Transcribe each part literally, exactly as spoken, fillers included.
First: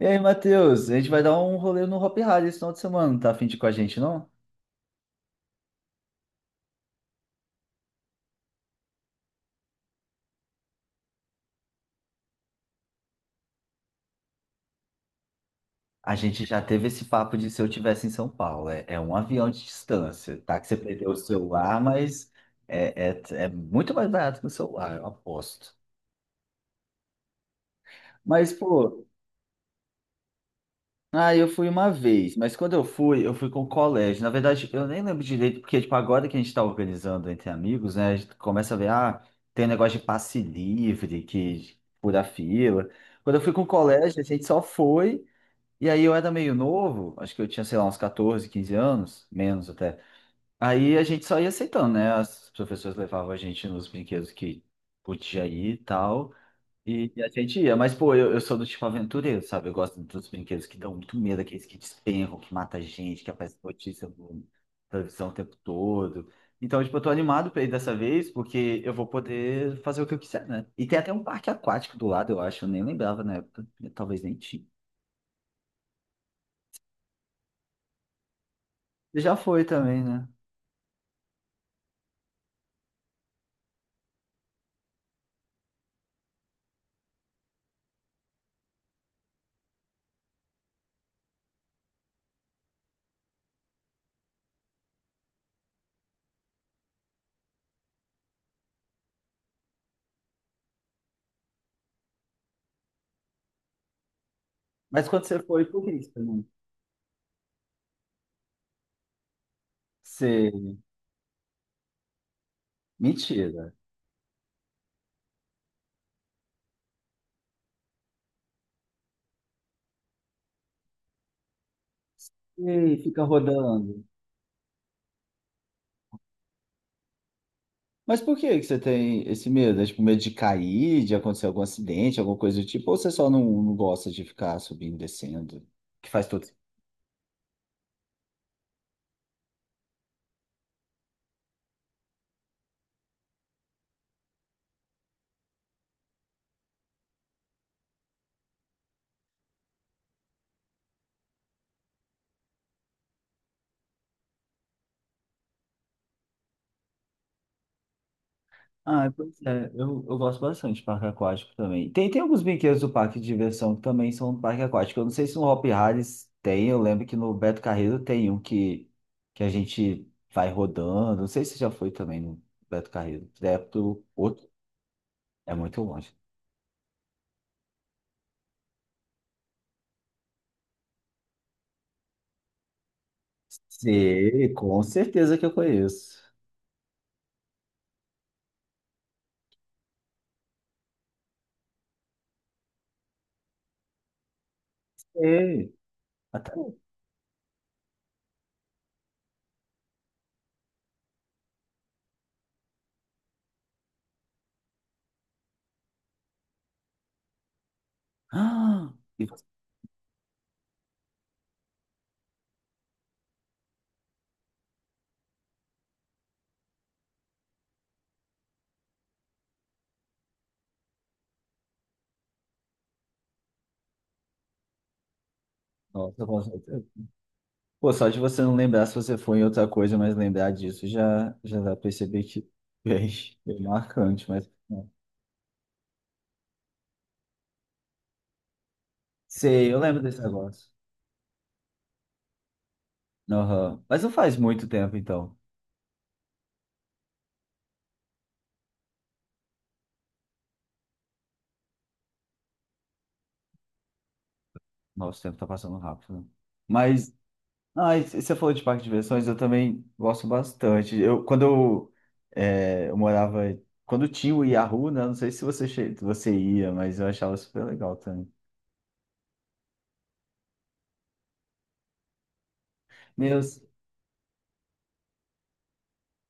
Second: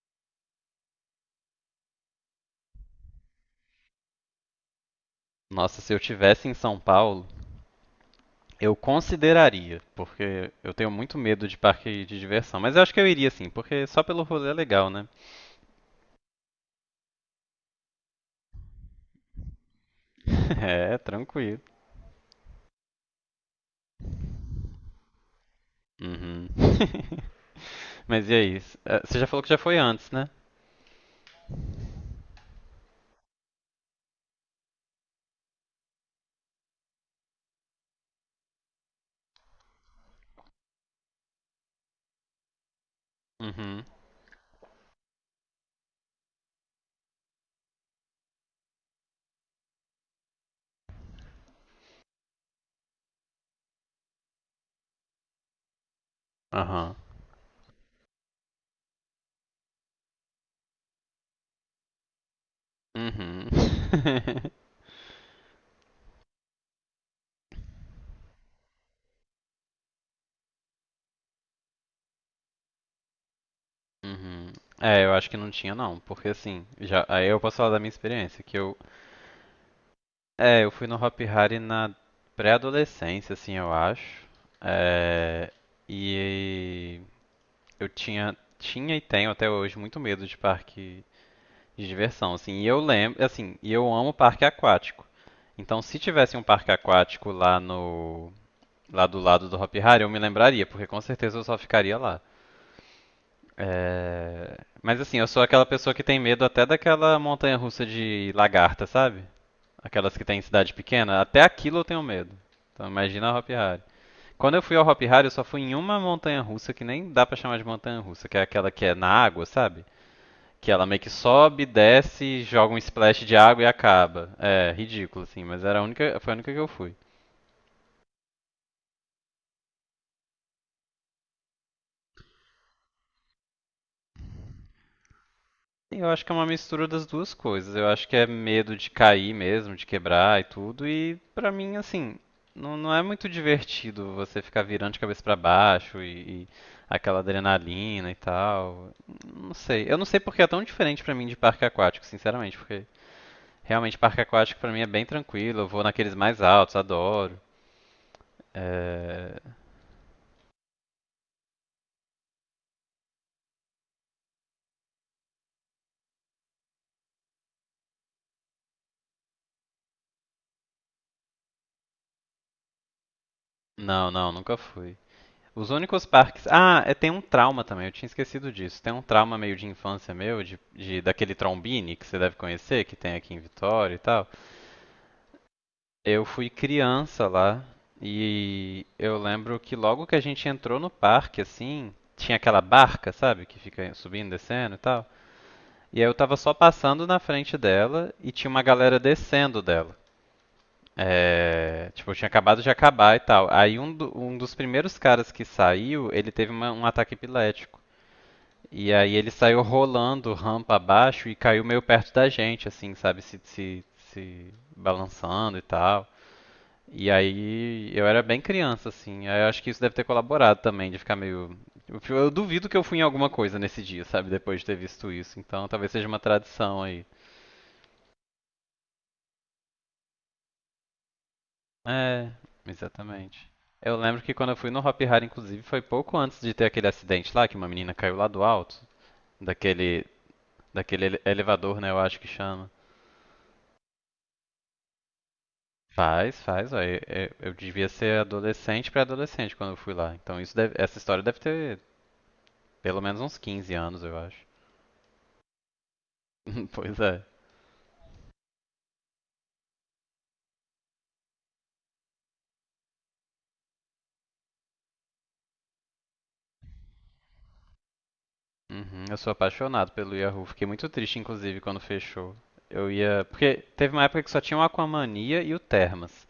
E aí, Matheus, a gente vai dar um rolê no Hop Hari esse final de semana, tá a fim de ir com a gente, não? Nossa, se eu tivesse em São Paulo, eu consideraria, porque eu tenho muito medo de parque de diversão. Mas eu acho que eu iria sim, porque só pelo rolê é legal, né? A gente já teve esse papo de se eu tivesse em São Paulo, é, é um avião de distância, tá? Que você É, perdeu o tranquilo. celular, mas é, é, é muito mais barato que o celular, eu aposto. Uhum. Mas e Mas, aí? S- eh, pô, Você já falou que já foi antes, né? ah, eu fui uma vez, mas quando eu fui, eu fui com o colégio. Na verdade, eu nem lembro direito, porque, tipo, agora que a gente tá organizando entre amigos, né, a gente começa a ver, ah, tem um negócio de passe livre, que fura fila. Quando eu fui com o Uhum. colégio, a gente só foi. E aí eu era meio novo, acho que eu tinha, sei lá, uns quatorze, quinze anos, menos até. Aí a gente só ia aceitando, né? As professoras levavam a gente nos brinquedos que podia ir e tal, Aham. e e a gente ia. Mas, pô, eu, eu sou do tipo aventureiro, sabe? Eu gosto dos brinquedos que dão muito medo, aqueles que despencam, que mata gente, que Uhum. aparece notícia no- na televisão o tempo todo. Então, tipo, eu tô animado pra ir dessa vez, porque eu vou poder fazer o que eu quiser, né? E tem até um parque aquático do lado, eu acho, eu nem lembrava na época, talvez nem Uhum. tinha. É, eu acho que não tinha não, porque assim, já, aí eu posso falar da minha experiência, que eu, Já foi também, né? é, eu fui no Hop Hari na pré-adolescência, assim, eu acho. É, e eu tinha, tinha e tenho até hoje muito medo de parque de diversão, assim. E eu lembro, assim, e eu amo parque aquático. Então, se tivesse um parque aquático lá no, lá do lado do Hopi Hari, eu me lembraria, porque com certeza eu só ficaria lá. É, mas Mas assim, quando eu sou você foi, aquela por que pessoa que que tem você medo não? até daquela montanha-russa de lagarta, sabe? Aquelas que tem em Você. cidade pequena, até aquilo eu tenho medo. Então imagina a Hopi Mentira. Hari. Quando eu fui ao Hopi Hari, eu só fui em uma montanha-russa que nem dá pra chamar de montanha-russa, que é aquela que é na água, sabe? Que ela meio que sobe, desce, joga um E splash fica de água e rodando. acaba. É, ridículo, assim, mas era a única, foi a única que eu fui. Mas por que que você tem esse medo? É tipo medo de cair, de acontecer algum acidente, alguma coisa do tipo? Ou você só não, não gosta de ficar subindo e descendo? Sim, eu Que acho faz que é todo uma sentido. mistura das duas coisas. Eu acho que é medo de cair mesmo, de quebrar e tudo. E pra mim, assim, não, não é muito divertido você ficar virando de cabeça pra baixo e, e aquela adrenalina e tal. Não sei. Eu não sei porque é tão diferente pra mim de parque aquático, sinceramente, porque realmente parque aquático pra mim é bem tranquilo. Eu vou naqueles mais altos, adoro. Ah, É, pois é. Eu, eu gosto bastante de parque aquático também. Tem, tem alguns brinquedos do parque de diversão que também são do parque aquático. Eu não sei se no Hopi Harris tem. Eu lembro que no Beto Carreiro tem um que, que a gente vai rodando. Não sei se já foi também no Beto Carreiro. É pro não, não, outro. nunca fui. É Os muito únicos longe. parques. Ah, é, tem um trauma também, eu tinha esquecido disso. Tem um trauma meio de infância meu, de, de- daquele Trombini que você deve conhecer, que tem aqui em Vitória e tal. Sim, com certeza que eu conheço. Eu fui criança lá e eu lembro que logo que a gente entrou no parque, assim, tinha aquela barca, sabe, que fica subindo, descendo e tal. Sim, E aí eu tava até. só passando na frente dela e tinha uma galera descendo dela. É, tipo, tinha acabado de acabar e tal. Aí um, do- um dos primeiros caras que saiu, ele teve uma- um ataque epilético. Ah, E aí e ele você... saiu rolando rampa abaixo e caiu meio perto da gente, assim, sabe? Se, se, se balançando e tal. E aí eu era bem criança, assim. Aí eu acho que isso deve ter colaborado também, de ficar meio. Eu, eu duvido que eu fui em alguma coisa nesse dia, sabe? Depois de ter visto isso. Então talvez seja uma Nossa, com tradição certeza. aí. Pô, só de você não lembrar se você foi em outra coisa, mas lembrar disso já, já dá pra perceber É, que é bem, exatamente. bem Eu lembro marcante, que mas. quando eu fui no Não. Hop Hari, inclusive, foi pouco antes de ter aquele acidente lá, que uma menina caiu lá do alto, Sei, eu lembro daquele, desse negócio. daquele ele- elevador, né, eu acho que chama. Aham. Mas não faz muito tempo, então. Faz, faz, ó. Eu, eu- eu devia ser adolescente pra adolescente quando eu fui lá. Então isso deve- essa história deve ter pelo menos uns quinze anos, eu acho. Nossa, o tempo tá passando rápido, né? Pois Mas é. ah, e você falou de parque de diversões, eu também gosto bastante. Eu, quando eu, é, eu morava, quando tinha o Yahoo, né? Não sei se você, che- você ia, mas eu achava super legal também. Uhum, eu sou apaixonado pelo Yahoo. Fiquei muito triste, inclusive, quando fechou. Eu ia. Porque Meus, teve uma época que só tinha o Aquamania e o Termas.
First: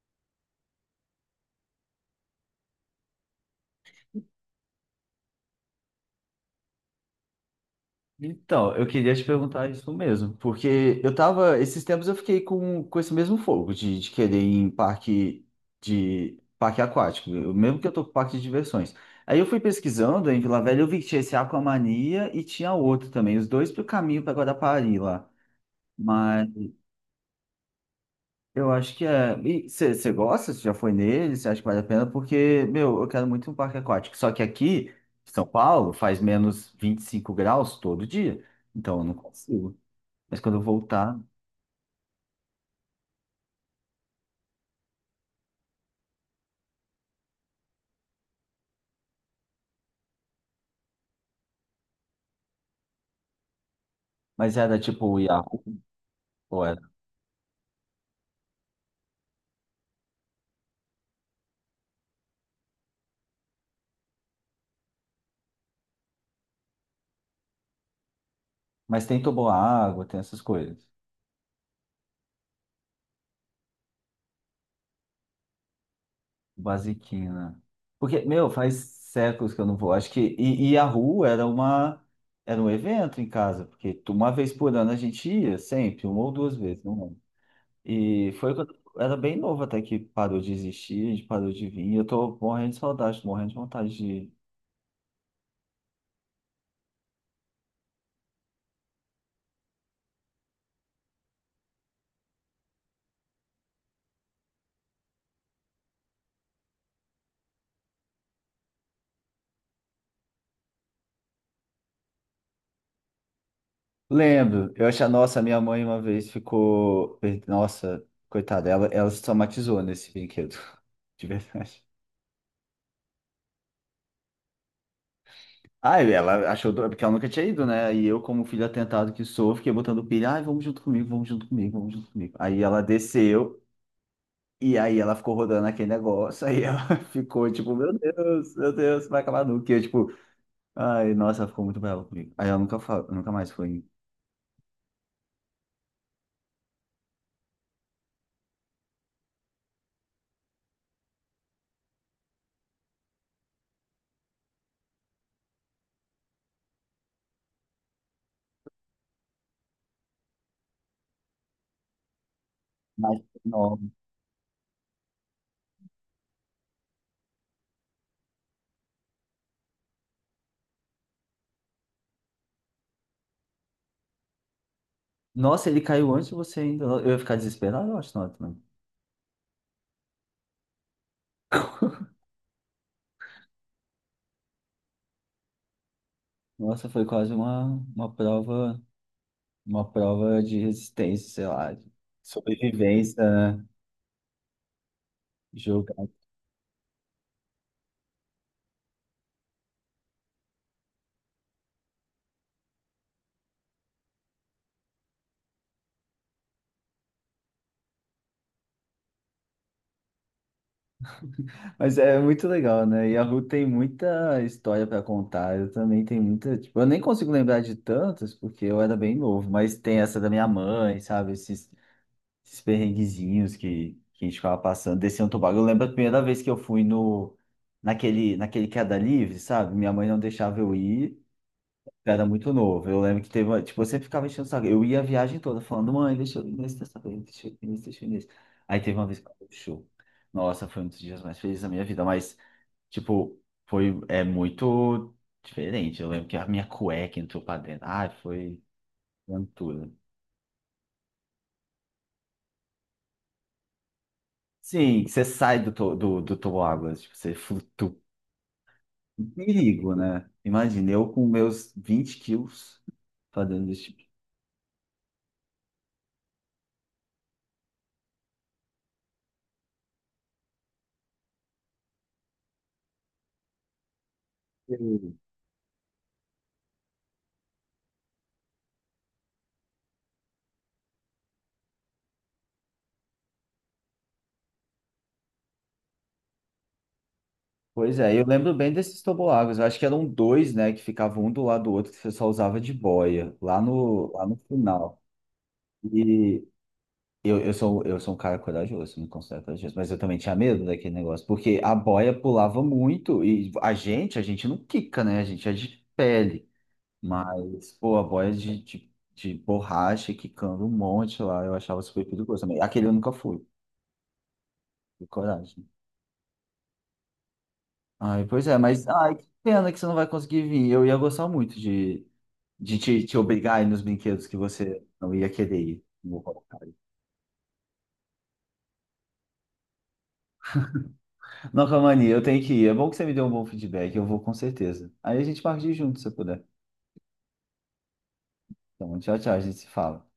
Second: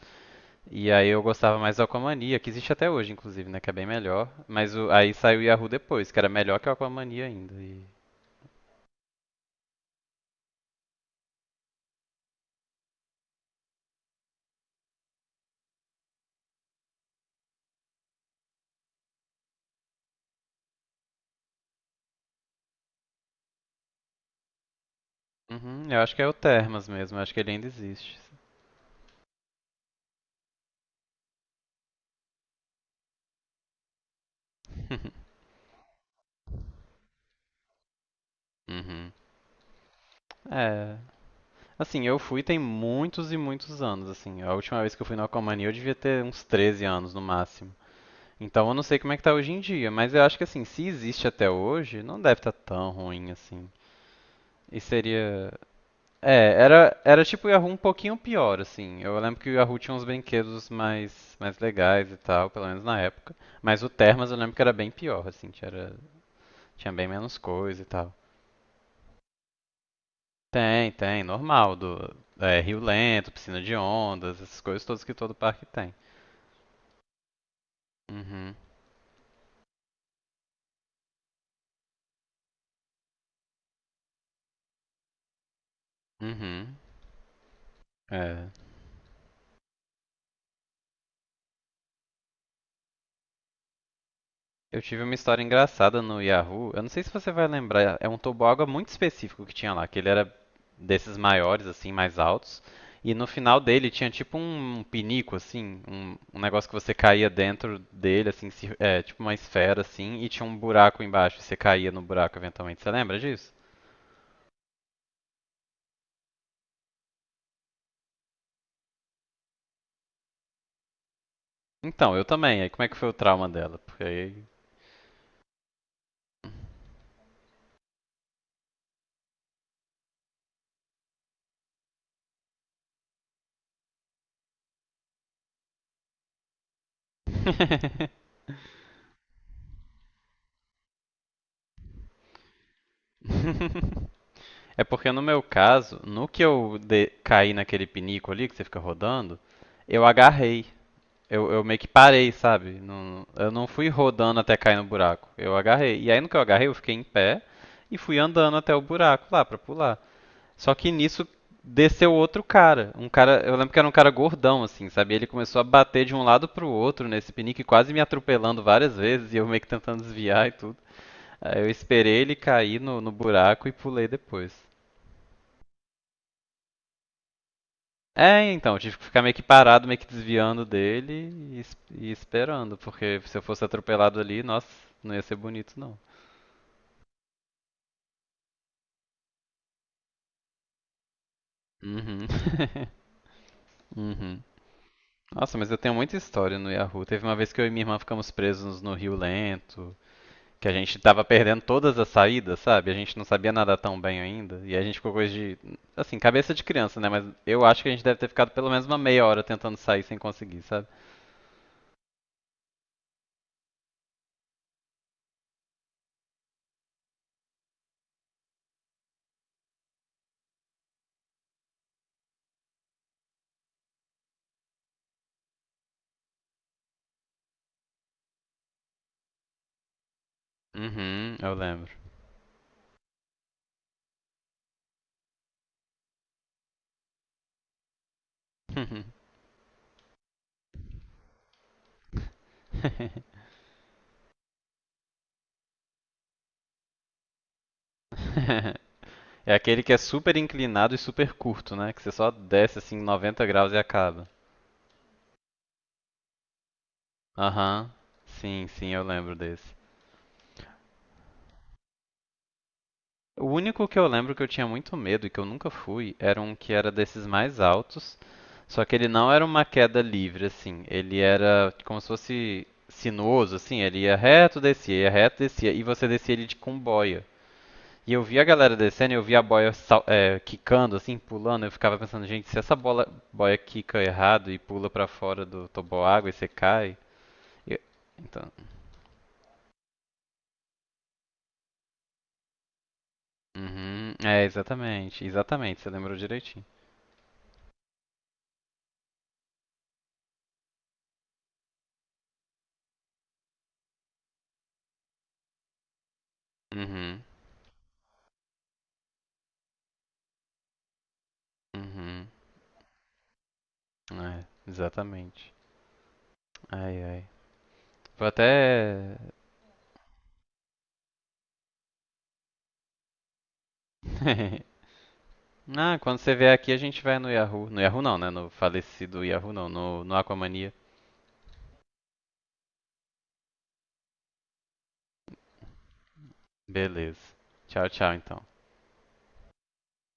E aí eu gostava mais do Aquamania, que existe até hoje, inclusive, né? Que é bem melhor. Mas o- aí saiu o Yahoo depois, que era melhor que o Aquamania ainda. E... então, eu queria te perguntar isso mesmo, porque eu tava, esses tempos eu fiquei com, com esse mesmo fogo de, de querer ir em parque de parque aquático, eu- mesmo que eu tô com parque de diversões. Aí eu fui pesquisando em Vila Velha, eu vi que tinha esse Aquamania e tinha outro também, os dois pro caminho para Guarapari lá. Uhum, eu acho que é o Termas mesmo, eu acho que ele ainda existe. Eu acho que é. E você gosta? Você já foi nele? Você acha que vale a pena? Porque, meu, eu quero muito um parque aquático. Só que aqui, em São Paulo, faz menos vinte e cinco graus todo dia. Então eu Uhum. não consigo. Mas quando eu É, voltar. assim, eu fui tem muitos e muitos anos, assim. A última vez que eu fui no Aquamania eu devia ter uns treze anos no máximo. Então eu não sei como é que tá hoje em dia, mas eu acho que assim, se existe até hoje, não deve estar tão ruim assim. Mas era E tipo o seria. Yahoo, É, ou era? era, era tipo o Yahoo um pouquinho pior, assim. Eu lembro que o Yahoo tinha uns brinquedos mais, mais legais e tal, pelo menos na época. Mas o Termas eu lembro que era bem pior, assim, tinha, era- tinha bem menos coisa e tal. Mas tem água tem essas coisas. Tem, tem, normal, do é, rio lento, piscina de ondas, essas coisas todas que todo parque tem. Basiquinho, né? Porque, meu, Uhum, faz séculos que eu não vou. Acho que. E, e Yahoo era uma. Era um evento em casa. Porque tu- uma vez por ano a gente ia, sempre, uma ou duas uhum. vezes, não. E É. foi quando eu era bem novo até que parou de existir, a gente parou de vir. E eu tô morrendo de saudade, tô morrendo de vontade de. Eu tive uma história engraçada no Yahoo. Eu não sei se você vai lembrar, é um toboágua muito específico que tinha lá, que ele era desses maiores, assim, mais altos. E no final dele tinha tipo um um pinico, assim, um, um negócio que você caía dentro dele, assim, se- é, tipo uma esfera, assim, e tinha um buraco embaixo, e você caía no buraco eventualmente. Você lembra disso? Lembro, eu achei, nossa, minha mãe uma vez ficou. Nossa, coitada, ela, ela se traumatizou nesse brinquedo, de verdade. Então, eu também. Aí como é que foi o trauma dela? Porque aí Ah, e ela achou, do- porque ela nunca tinha ido, né? E eu, como filho atentado que sou, fiquei botando pilha, ai, vamos junto comigo, vamos junto comigo, vamos junto comigo. Aí ela desceu, e aí ela ficou rodando aquele negócio, aí ela ficou tipo, meu Deus, meu Deus, vai acabar nunca. E eu, tipo, ai, nossa, ela ficou muito brava comigo. Aí ela nunca, fa- nunca mais foi. é porque no meu caso, no que eu de- caí naquele pinico ali que você fica rodando, eu agarrei. Eu, eu meio que parei, sabe? Não- eu não fui rodando até cair no buraco. Eu agarrei. E aí no que eu agarrei, eu fiquei em pé e fui andando até o buraco lá pra pular. Só que nisso desceu outro cara. Um Mas, cara, eu lembro que não. era um cara gordão assim, sabe? Ele começou a bater de um lado pro outro nesse pinico e quase me atropelando várias vezes e eu meio que tentando desviar e tudo. Aí eu esperei ele cair no, no buraco e pulei depois. Nossa, ele caiu antes de você ainda. Eu ia ficar desesperado, eu acho, não, É, também. então, tive que ficar meio que parado, meio que desviando dele e, es- e esperando, porque se eu fosse atropelado ali, nossa, não ia ser bonito, não. Nossa, foi quase uma, uma prova, uma prova de resistência, sei lá, de Uhum. sobrevivência, né? Uhum. Nossa, mas eu tenho Jogar. muita história no Yahoo. Teve uma vez que eu e minha irmã ficamos presos no Rio Lento, que a gente tava perdendo todas as saídas, sabe? A gente não sabia nadar tão bem ainda, e a gente ficou coisa de, assim, cabeça de criança, né? Mas eu acho que a gente deve ter ficado pelo menos uma meia hora tentando sair sem conseguir, sabe? Mas é muito legal, né? E a Ru tem muita história para contar. Eu também tenho muita, tipo, eu nem consigo lembrar de tantas, porque eu era bem novo, mas tem essa da minha mãe, sabe? Esses esses perrenguezinhos que, que a gente ficava passando, descendo o toboágua. Eu lembro a primeira vez que eu fui no, naquele, naquele queda livre, sabe? Minha mãe não deixava eu ir, Uhum, eu lembro. eu era muito novo. Eu lembro que teve uma, tipo, eu sempre ficava enchendo o saco. Eu ia a viagem toda falando, mãe, deixa eu ir nesse dessa vez, deixa eu ir nesse, deixa eu ir nesse. Aí teve uma vez que eu show. Nossa, foi um dos dias mais felizes da minha vida, mas, tipo, foi, é muito diferente. Eu lembro que a minha cueca entrou pra dentro. Ai, foi É aquele aventura. que é super inclinado e super curto, né? Que você só desce assim noventa graus e acaba. Sim, você sai do, to- do, do toboágua, tipo, você Aham. flutua. Sim, sim, eu Um lembro desse. perigo, né? Imagina, eu com meus vinte quilos O fazendo único esse que eu tipo lembro que eu tinha muito medo e que eu nunca fui era um que era desses mais altos, só que ele não era uma queda livre, assim. Ele era como se fosse sinuoso, assim. Ele ia reto, de... descia, ia coisa. reto, descia. E você descia ele de com boia. E eu vi a galera descendo, e eu vi a boia sal- é, quicando, assim, pulando. Eu ficava pensando, gente, se essa bola, boia quica errado e pula pra fora do toboágua e você cai. eu- Pois é, eu Então. lembro bem desses toboáguas. Eu acho que eram dois, né, que ficavam um do lado do outro, que você só usava de boia, lá no, Uhum, lá no é, final. exatamente, exatamente, você lembrou E direitinho. eu, eu sou, eu sou um cara corajoso, me considero corajoso, mas eu também tinha medo daquele negócio, porque a boia pulava muito e a gente, a gente não quica, né? A gente é de pele, Uhum, mas, pô, a boia de, de, de borracha quicando um monte lá, eu achava super uhum, perigoso também. Aquele eu nunca fui. é, Que exatamente. coragem. Ai, ai. Ai, Vou pois é, mas ai, até. que pena que você não vai conseguir vir. Eu ia gostar muito de, de te, te obrigar a ir nos brinquedos que você não ia querer ir. Ah, Não, quando vou você vier colocar aqui aí. a gente vai no Yahoo. No Yahoo não, né? No falecido Yahoo não, no, no Aquamania. Não, Camani, eu tenho que ir. É bom que você me deu um bom feedback, eu vou com certeza. Aí a gente parte de junto se eu puder. Beleza. Tchau, tchau então. Então, tchau, tchau, a gente se fala.